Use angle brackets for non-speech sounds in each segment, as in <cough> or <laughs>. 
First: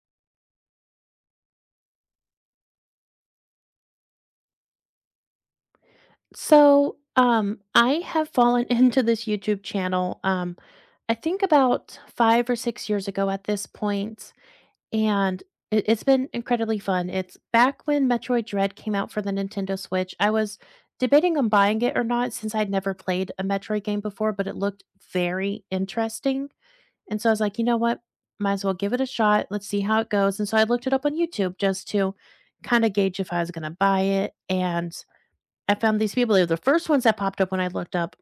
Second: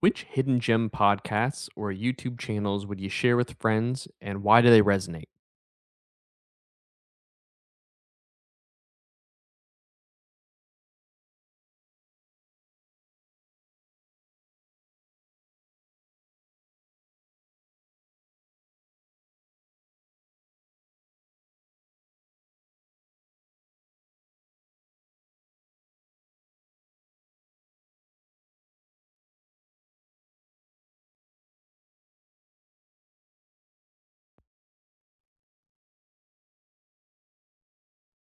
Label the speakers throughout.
Speaker 1: Which hidden gem podcasts or YouTube channels would you share with friends, and why do they resonate?
Speaker 2: So I have fallen <laughs> into this YouTube channel, I think about 5 or 6 years ago at this point, and it's been incredibly fun. It's back when Metroid Dread came out for the Nintendo Switch. I was debating on buying it or not since I'd never played a Metroid game before, but it looked very interesting. And so I was like, "You know what? Might as well give it a shot. Let's see how it goes." And so I looked it up on YouTube just to kinda gauge if I was gonna buy it, and I found these people, they were the first ones that popped up when I looked up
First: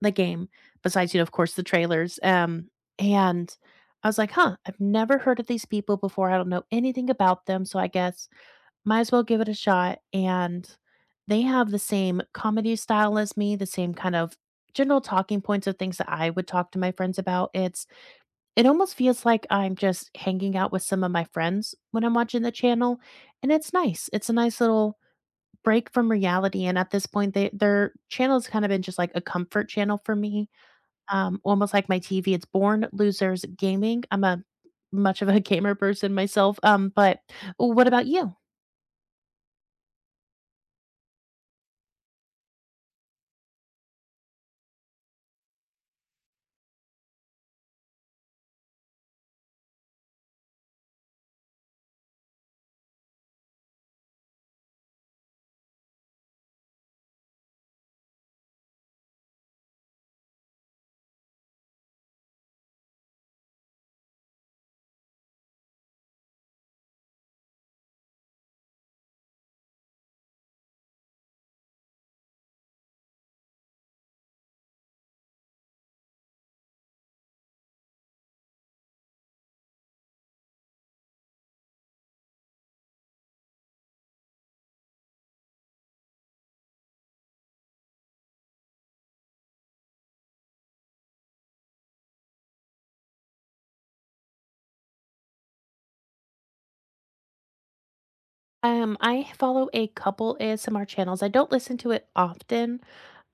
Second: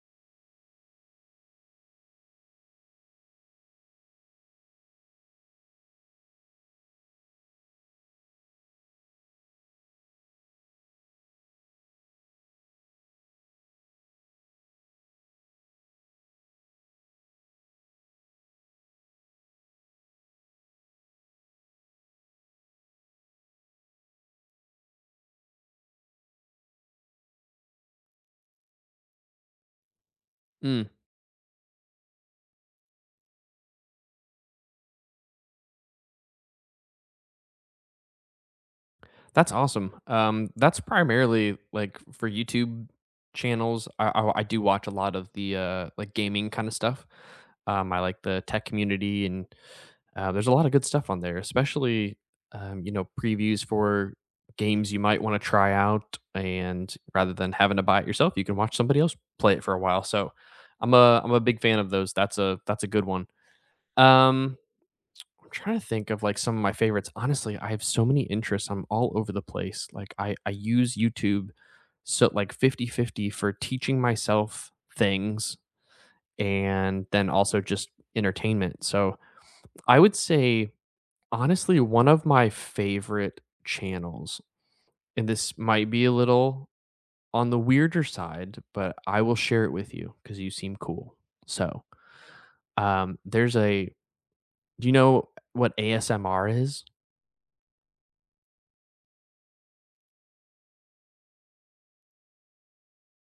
Speaker 2: the game, besides, you know, of course, the trailers, and I was like, "Huh, I've never heard of these people before, I don't know anything about them, so I guess might as well give it a shot," and they have the same comedy style as me, the same kind of general talking points of things that I would talk to my friends about, it's it almost feels like I'm just hanging out with some of my friends when I'm watching the channel, and it's nice, it's a nice little break from reality, and at this point, they their channel's kind of been just like a comfort channel for me,
Speaker 1: Mm,
Speaker 2: almost like my TV. It's Born Losers Gaming. I'm a much of a <laughs> gamer person myself, but what about you?
Speaker 1: that's awesome. That's primarily like for YouTube channels. I do watch a lot of the like gaming kind of stuff. I like the tech community and there's a lot of good stuff on there, especially, you know, previews for games you might want to try out. And rather than having to buy it yourself, you can watch somebody else play it for a while. So I'm a big fan of those. That's a good one. Um, I'm trying to think of, like, some of my favorites. Honestly, I have so many interests, I'm all over the place. Like, I use YouTube so like, 50 50 for teaching myself things, and then also just entertainment. So, I would say, honestly, one of my favorite channels, and this might be a little on the weirder side, but I will share it with you because you seem cool. So, there's a do you know what ASMR is?
Speaker 2: I follow a couple ASMR channels. I don't listen to it often,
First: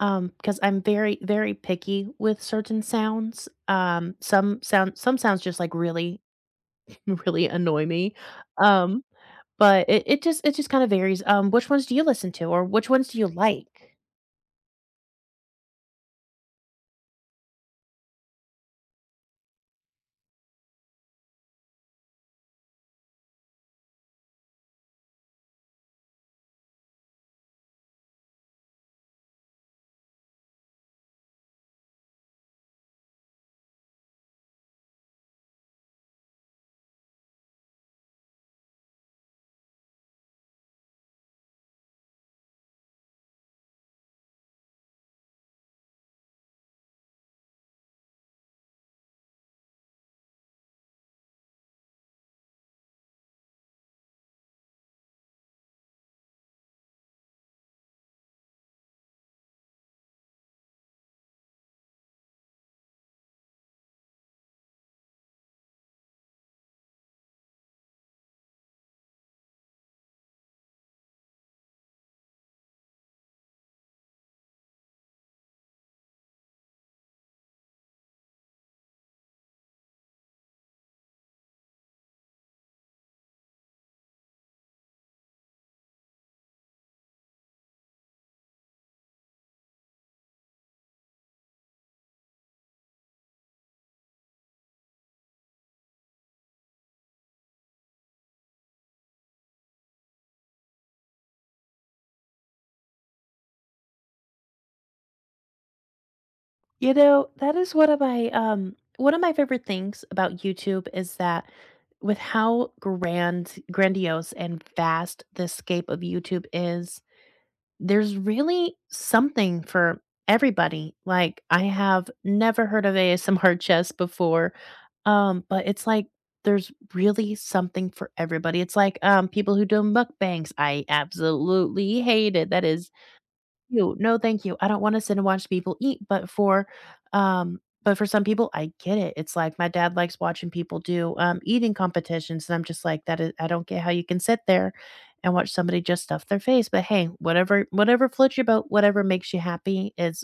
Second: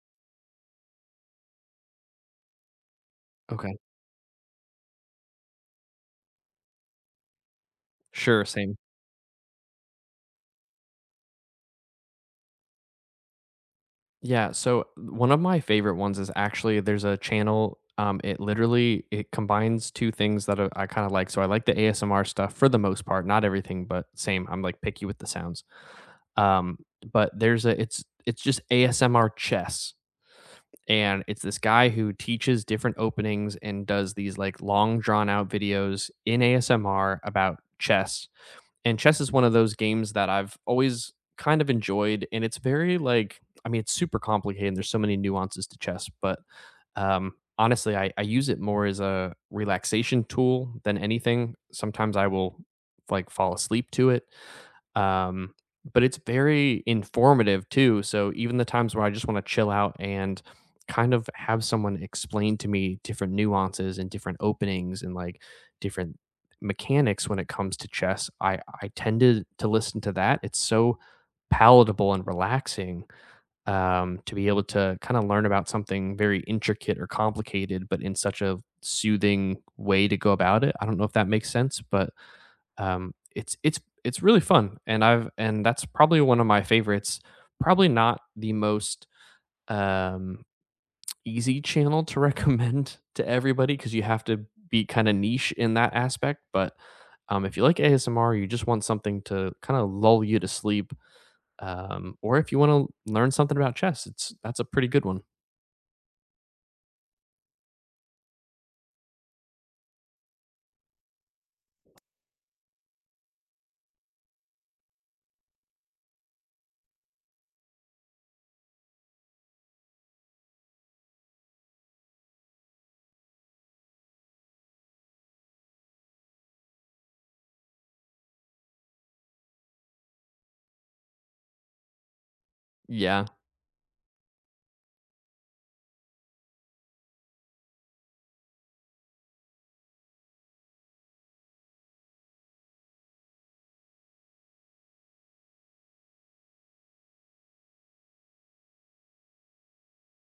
Speaker 2: because I'm very, very picky with certain sounds. Some sounds just like really, <laughs> really annoy me.
Speaker 1: Sure, same.
Speaker 2: Um But it just it just kinda varies. Which ones do you listen to or which ones do you like?
Speaker 1: Yeah, so one of my favorite ones is actually there's a channel, it literally it combines 2 things that I kinda like. So I like the ASMR stuff for the most part, not everything, but same, I'm, like, picky with the sounds. Um, but there's a It's just ASMR chess, and it's this guy who teaches different openings and does these, like, long drawn out videos in ASMR about chess. And chess is one of those games that I've always kind of enjoyed, and it's very like, it's super complicated. And there's so many nuances to chess, but um, honestly, I use it more as a relaxation tool than anything. Sometimes I will like fall asleep to it, um, but it's very informative too. So even the times where I just want to chill out and kind of have someone explain to me different nuances and different openings and like different mechanics when it comes to chess, I tended to listen to that. It's so palatable and relaxing, to be able to kind of learn about something very intricate or complicated, but in such a soothing way to go about it. I don't know if that makes sense, but it's really fun, and I've and that's probably one of my favorites. Probably not the most um, easy channel to <laughs> recommend to everybody, because you have to be kind of niche in that aspect. But if you like ASMR, you just want something to kind of lull you to sleep, or if you want to learn something about chess, it's that's a pretty good one.
Speaker 2: You know, that is one of my favorite things about YouTube is that with how grandiose and vast the scape of YouTube is, there's really something for everybody. Like, I have never heard of ASMR chess before, but it's like there's really something for everybody. It's like, people who do mukbangs. I absolutely hate it. That is
Speaker 1: Yeah,
Speaker 2: you. No, thank you. I don't wanna sit and watch people eat, but for some people, I get it. It's like my dad likes watching people do, eating competitions, and I'm just like, "That is I don't get how you can sit there and watch somebody just stuff their face," but hey, whatever floats your boat, whatever makes you happy is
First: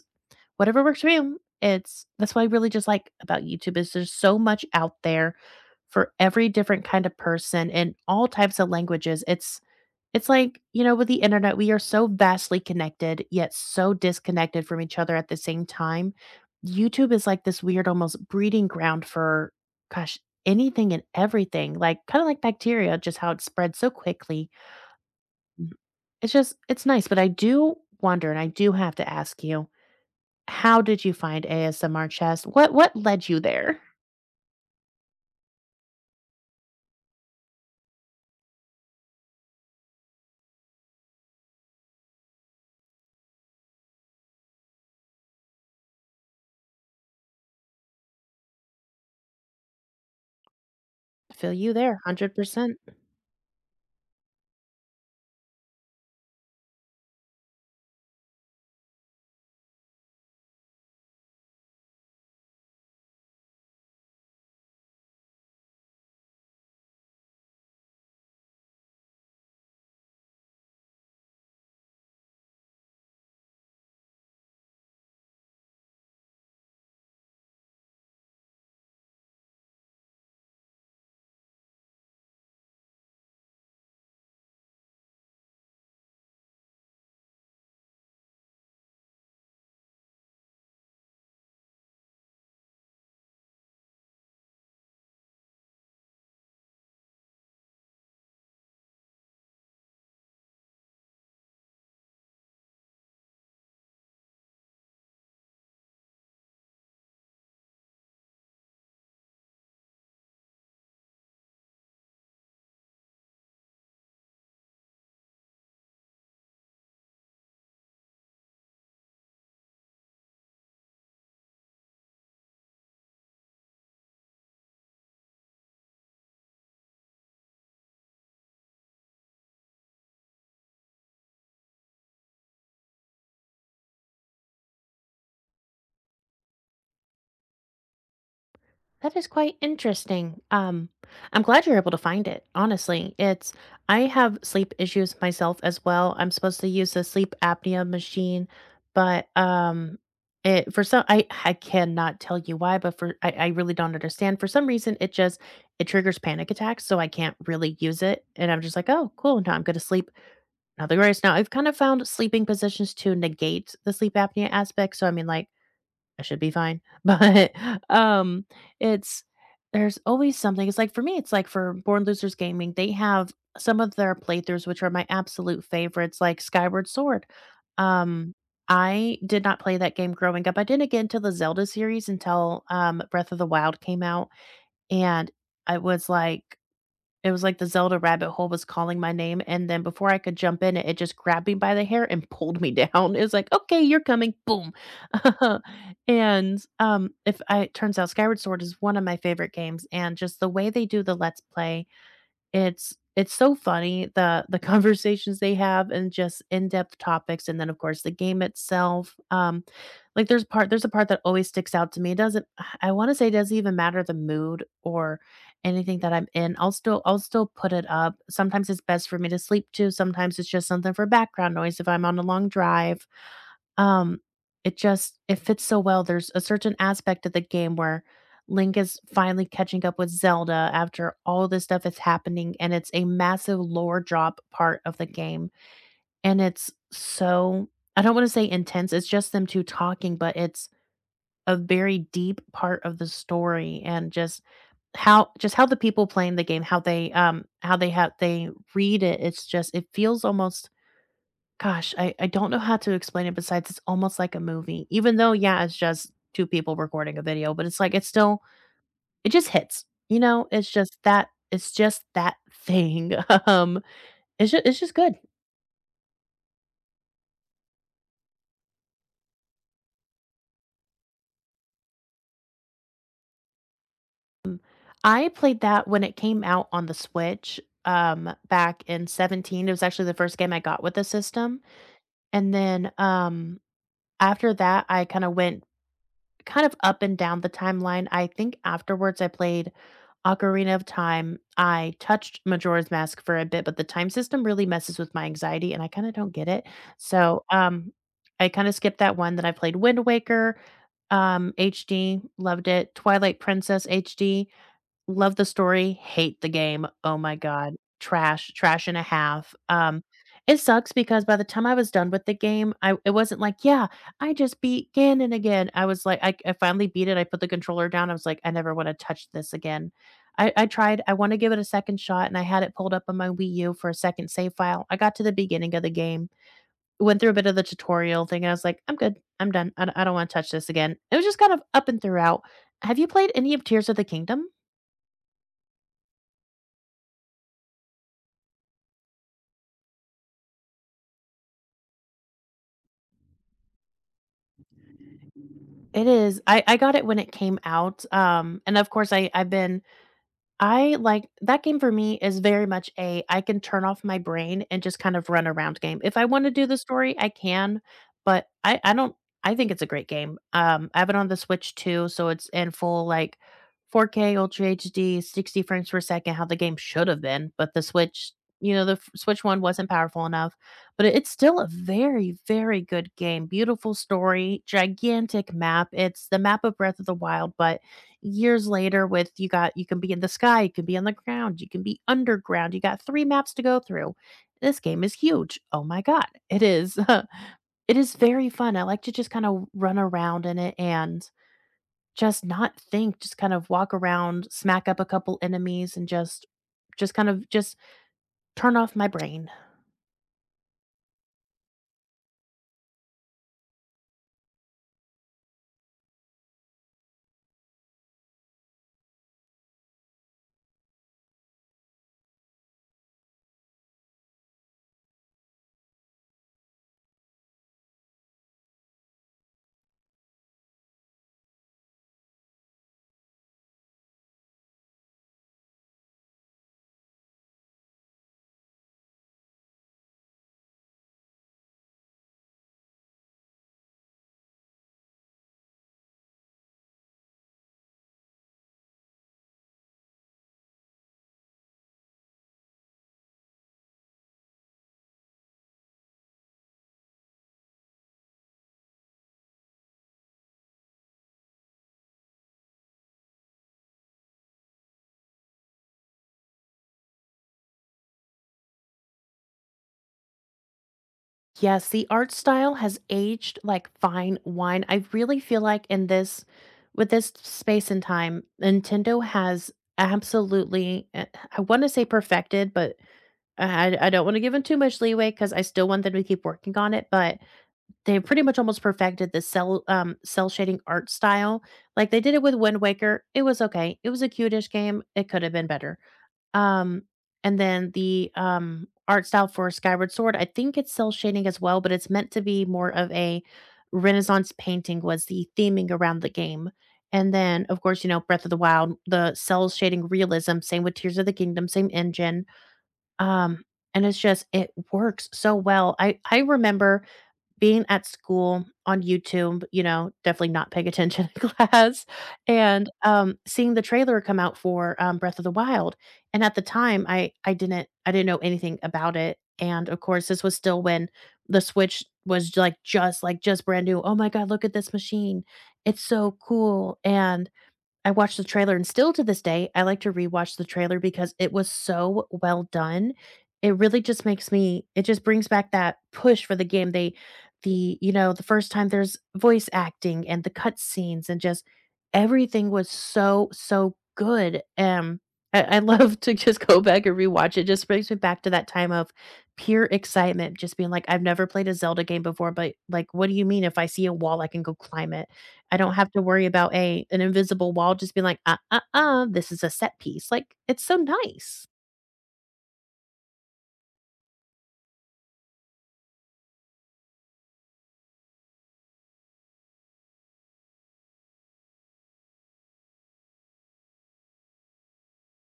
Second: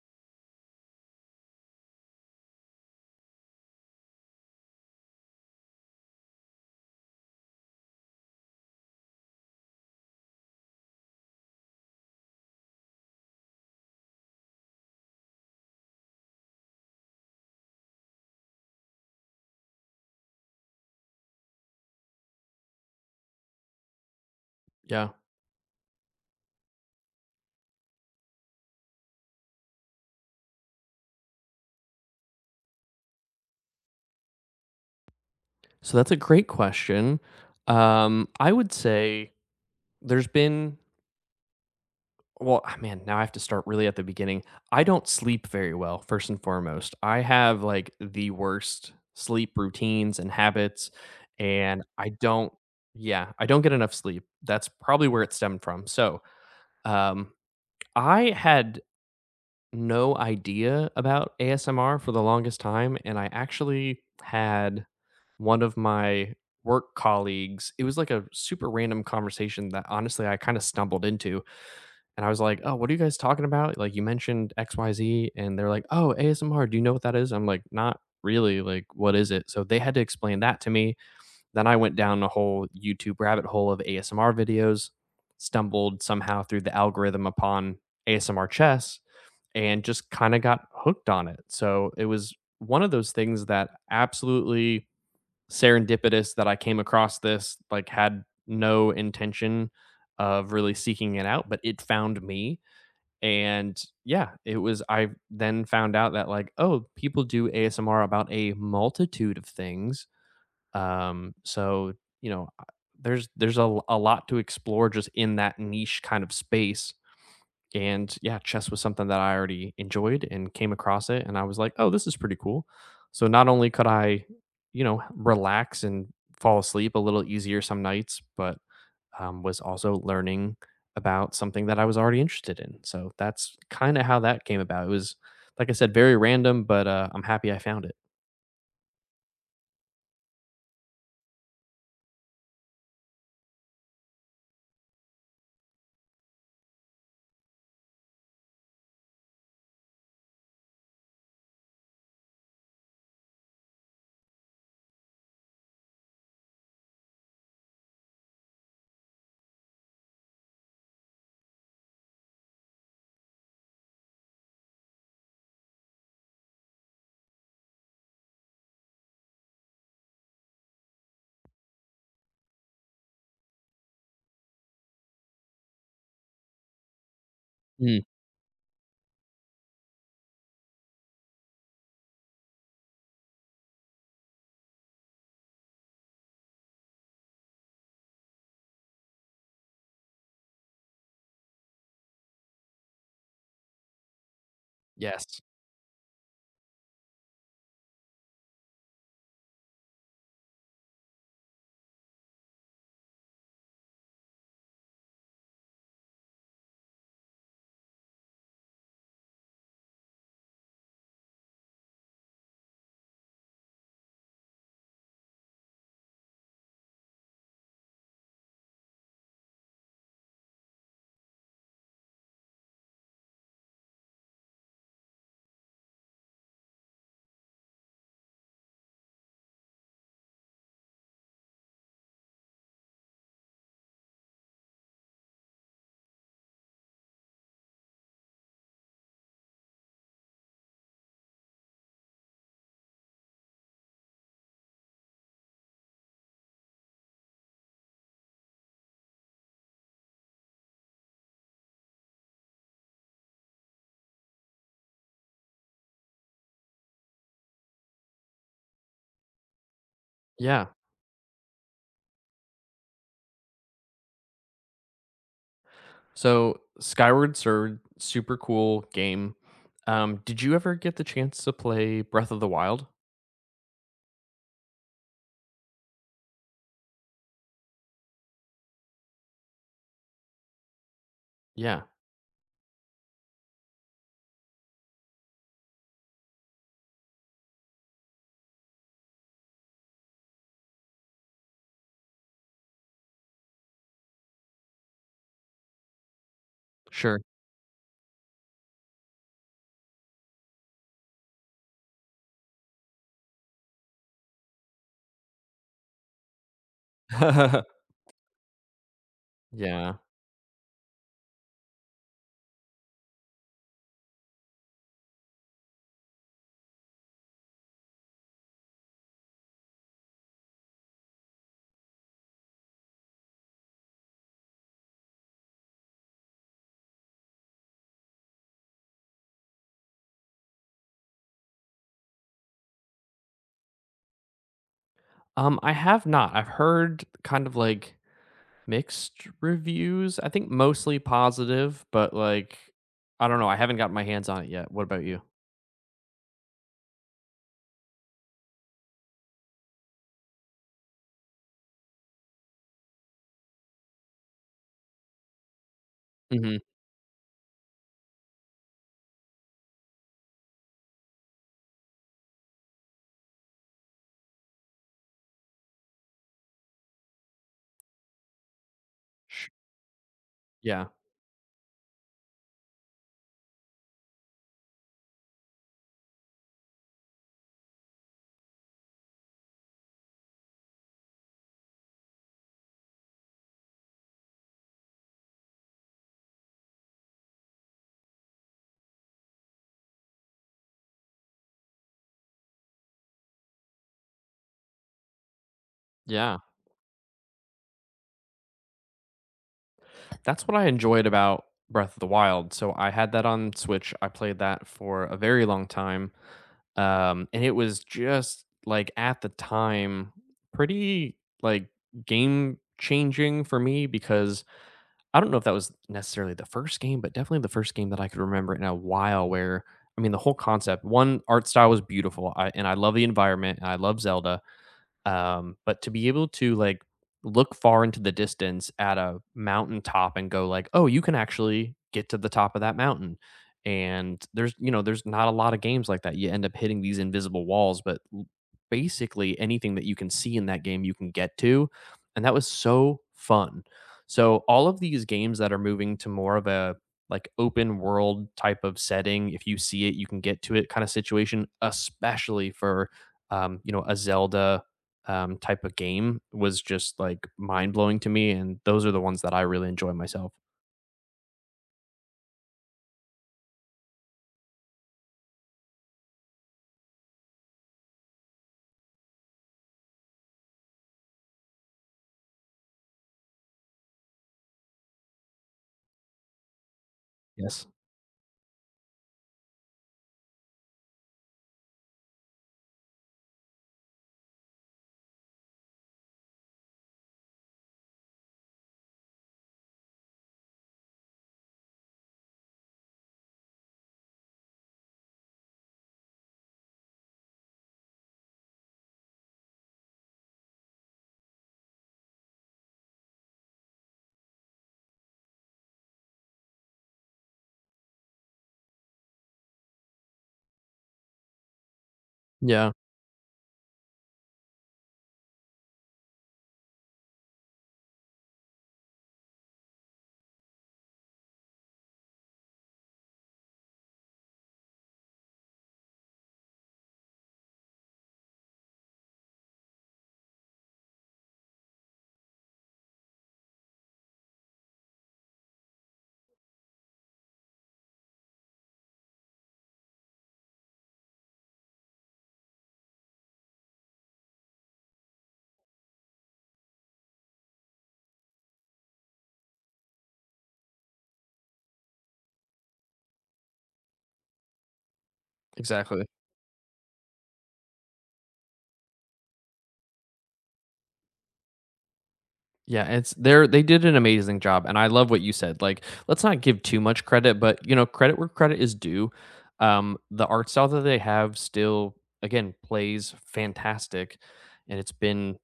Speaker 2: whatever works for you. It's that's what I really just like about YouTube is there's so much out there for every different kind of person in all types of languages. It's like, you know, with the internet, we are so vastly connected, yet so disconnected from each other at the same time. YouTube is like this weird, almost breeding ground for, gosh, anything and everything, like kind of like bacteria, just how it spreads so quickly.
Speaker 1: yeah.
Speaker 2: Mhm. It's just, it's nice. But I do wonder, and I do have to ask you, how did you find ASMR chess? What led you there?
Speaker 1: So that's a great question. I would say there's been Well, man, now I have to start really at the beginning. I don't sleep very well, first and foremost. I have like the worst sleep routines and habits,
Speaker 2: Feel you
Speaker 1: and
Speaker 2: there,
Speaker 1: I don't,
Speaker 2: 100%.
Speaker 1: yeah, I don't get enough sleep. That's probably where it stemmed from. So, um, I had no idea about ASMR for the longest time, and I actually had one of my work colleagues. It was like a super random conversation that honestly I kind of stumbled into, and I was like, "Oh, what are you guys talking about? Like, you mentioned X, Y, Z." And they're like, "Oh, ASMR. Do you know what that is?" I'm like, "Not really. Like, what is it?" So they had to explain that to me. Then I went down a whole YouTube rabbit hole of ASMR videos, stumbled somehow through the algorithm upon ASMR chess, and just kind of got hooked on it. So it was one of those things that absolutely serendipitous that I came across this, like, had no intention of really seeking it out, but it found me. And yeah, it was I then found out that like, oh, people do ASMR about a multitude of things. So, you know, there's a lot to explore just in that niche kind of space. And yeah, chess was something that I already enjoyed and came across it and I was like, "Oh, this is pretty cool." So not only could I, you know, relax and fall asleep a little easier some nights, but was also learning about something that I was already interested in. So that's kind of how that came about. It was, like I said, very random, but I'm happy I found it.
Speaker 2: That is quite interesting. I'm glad you're able to find it. Honestly, it's I have sleep issues myself as well. I'm supposed to use the sleep apnea machine, but it for some I cannot tell you why, but I really don't understand. For some reason, it triggers panic attacks, so I can't really use it. And I'm just like, oh, cool. Now I'm going to sleep. Now the grace. Now I've kind of found sleeping positions to negate the sleep apnea aspect. So I mean, like I should be fine. <laughs> But, um, it's there's always something it's like for me, it's like for Born Losers Gaming, they have some of their playthroughs, which are my absolute favorites, like Skyward Sword.
Speaker 1: Mm,
Speaker 2: Um, I did not play that game growing up. I didn't get into the Zelda series until, Breath of the Wild came out, and I was like it was like the Zelda rabbit hole was calling my name, and then before I could jump in, it just grabbed me by the hair and pulled me down. <laughs> It was like, "Okay, you're coming." Boom.
Speaker 1: yes.
Speaker 2: <laughs> And, if I it turns out Skyward Sword is one of my favorite games, and just the way they do the Let's Play, it's so funny, the <laughs> conversations they have and just in-depth topics, and then, of course, the game itself, like, there's a part that always sticks out to me. It doesn't <sighs> I wanna say it doesn't even matter the mood or anything that I'm in. I'll still put it up. Sometimes it's best for me to sleep to, sometimes it's just something for background noise if I'm on a long drive. Um, it just it fits so well. There's a certain aspect of the game where Link is finally catching up with Zelda after all this stuff is happening, and it's a massive lore drop part of the game, and it's so I don't wanna say intense, it's just them two talking, but it's a very deep part of the story and just how the people playing the game, how they have they read it. It's just it feels almost gosh, I don't know how to explain it besides it's almost like a movie. Even though, yeah, it's just two people recording a video, but it's like it's still it just hits, you know?
Speaker 1: Yeah.
Speaker 2: It's just that thing. <laughs> Um, it's just good.
Speaker 1: So Skyward Sword, super cool game. Did you ever get the chance to play Breath of the Wild?
Speaker 2: I played that when it came out on the Switch, back in 17. It was actually the first game I got with the system,
Speaker 1: Yeah.
Speaker 2: and then, after that, I kinda went kind of up and down the timeline. I think afterwards I played Ocarina of Time. I touched Majora's Mask for a bit, but the time system really messes with my anxiety, and I kinda don't get it.
Speaker 1: Sure.
Speaker 2: So, I kinda skipped that one, then I played Wind Waker, HD, loved it. Twilight Princess HD. Love the story, hate the game. Oh my god,
Speaker 1: <laughs>
Speaker 2: trash, trash and a half.
Speaker 1: Yeah.
Speaker 2: It sucks because by the time I was done with the game, I it wasn't like, "Yeah, I just beat Ganon again." I was like I finally beat it, I put the controller down, I was like, "I never wanna touch this again." I tried, I wanna give it a second shot, and I had it pulled up on my Wii U for a second save file. I got to the beginning of the game, went through a bit of the tutorial thing, and I was like, "I'm good. I'm done. I am done I do wanna touch this again." It was just kind of up and throughout. Have you played any of Tears of the Kingdom?
Speaker 1: I have not. I've heard kind of like mixed reviews. I think mostly positive, but like I don't know. I haven't gotten my hands on it yet. What about you?
Speaker 2: It is. I got it when it came out, and of course I've been I like that game for me is very much a I can turn off my brain and just kind of run around game. If I wanna
Speaker 1: Mhm.
Speaker 2: do the story, I can, but I don't I think it's a great game. I have it on the Switch too, so it's in full, like, 4K, Ultra HD, 60 frames per second, how the game should have been, but the Switch you know, the f Switch
Speaker 1: Sh
Speaker 2: one wasn't powerful enough,
Speaker 1: Yeah,
Speaker 2: but it- it's still a very, very good game. Beautiful story, gigantic map. It's the map of Breath of the Wild, but years later with you can be in the sky, you can be on the ground, you can be underground. You got three maps to go through. This game is huge. Oh my god. It is <laughs> it is very fun. I like to just kind of run around in it and just not think, just kind of walk around, smack up a couple enemies and
Speaker 1: yeah.
Speaker 2: just kind of just turn off my brain.
Speaker 1: That's what I enjoyed about Breath of the Wild, so I had that on Switch, I played that for a very long time, and it was just, like, at the time, pretty, like, game changing for me because I don't know if that was necessarily the first game, but definitely the first game that I could remember in a while where the whole concept, 1, art style was beautiful, I love the environment, and I love Zelda, but to be able to like look far into the distance at a mountaintop and go like, oh, you can actually get to the top of that mountain, and there's, you know, there's not a lot of games like that. You end up hitting these invisible walls, but basically anything that you can see in that game you can get to, and that was so fun. So all of these games that are moving to more of a like open world type of setting, if you see it you can get to it kind of situation, especially for you know, a Zelda type of game, was just like mind blowing to me, and those are the ones that I really enjoy myself.
Speaker 2: Yes, the art style has aged like fine wine. I really feel like in this with this space and time, Nintendo has absolutely I want to say perfected, but I don't want to give them too much leeway because I still want them to keep working on it. But
Speaker 1: Yes.
Speaker 2: they pretty much almost perfected the cell shading art style. Like, they did it with Wind Waker, it was okay. It was a cute game, it could have been better. Um, and then the, art style for Skyward Sword, I think it's cell shading as well, but it's meant to be more of a Renaissance painting was the theming around the game. And then, of course, you know, Breath of the Wild, the cell shading realism, same with Tears of the Kingdom, same engine. Um, and it's just it works so well. I remember being at school on YouTube, you know, definitely not paying attention in <laughs> class,
Speaker 1: Yeah.
Speaker 2: and, seeing the trailer come out for, Breath of the Wild, and at the time, I didn't know anything about it, and, of course, this was still when the Switch was, like, just brand new, "Oh my god, look at this machine. It's so cool," and I watched the trailer and still to this day, I like to rewatch the trailer because it was so well done. It really just makes me it just brings back that push for the game. The, you know, the first time there's voice acting and the cutscenes and just everything was so, so good. I love to just <laughs> go back and rewatch it. Just brings me back to that time of pure excitement, just being like, I've never played a Zelda game before, but like, what do you mean if I see a wall, I can go climb it? I don't
Speaker 1: Exactly.
Speaker 2: have to worry about a an invisible wall just being like, this is a set piece." Like, it's so nice.
Speaker 1: Yeah. It's they're they did an amazing job, and I love what you said. Like, let's not give too much credit, but you know, credit where credit is due. The art style that they have still, again, plays fantastic, and it's been,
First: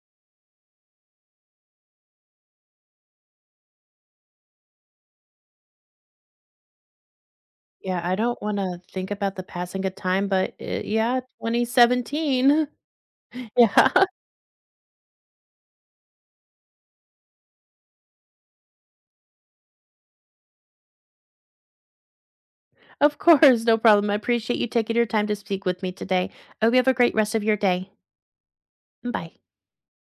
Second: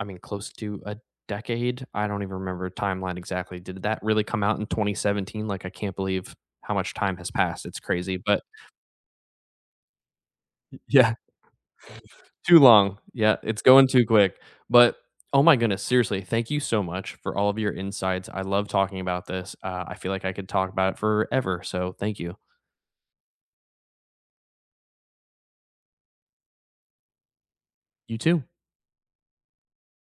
Speaker 1: I mean, close to a decade. I don't even remember timeline exactly. Did that really come out in 2017? Like, I can't believe how much time has passed. It's
Speaker 2: Yeah, I
Speaker 1: crazy,
Speaker 2: don't
Speaker 1: but
Speaker 2: wanna think about the passing of time, but,
Speaker 1: <laughs> yeah.
Speaker 2: yeah,
Speaker 1: Too
Speaker 2: 2017. <laughs>
Speaker 1: long. Yeah, it's going
Speaker 2: Yeah,
Speaker 1: too
Speaker 2: <laughs>
Speaker 1: quick. But oh my goodness, seriously, thank you so much for all of your insights. I love talking about this. I feel like I could talk about it forever. So thank you.
Speaker 2: of course, no problem. I appreciate you taking your time to speak with me today. I hope you have a great rest of your day.
Speaker 1: You too.
Speaker 2: Bye.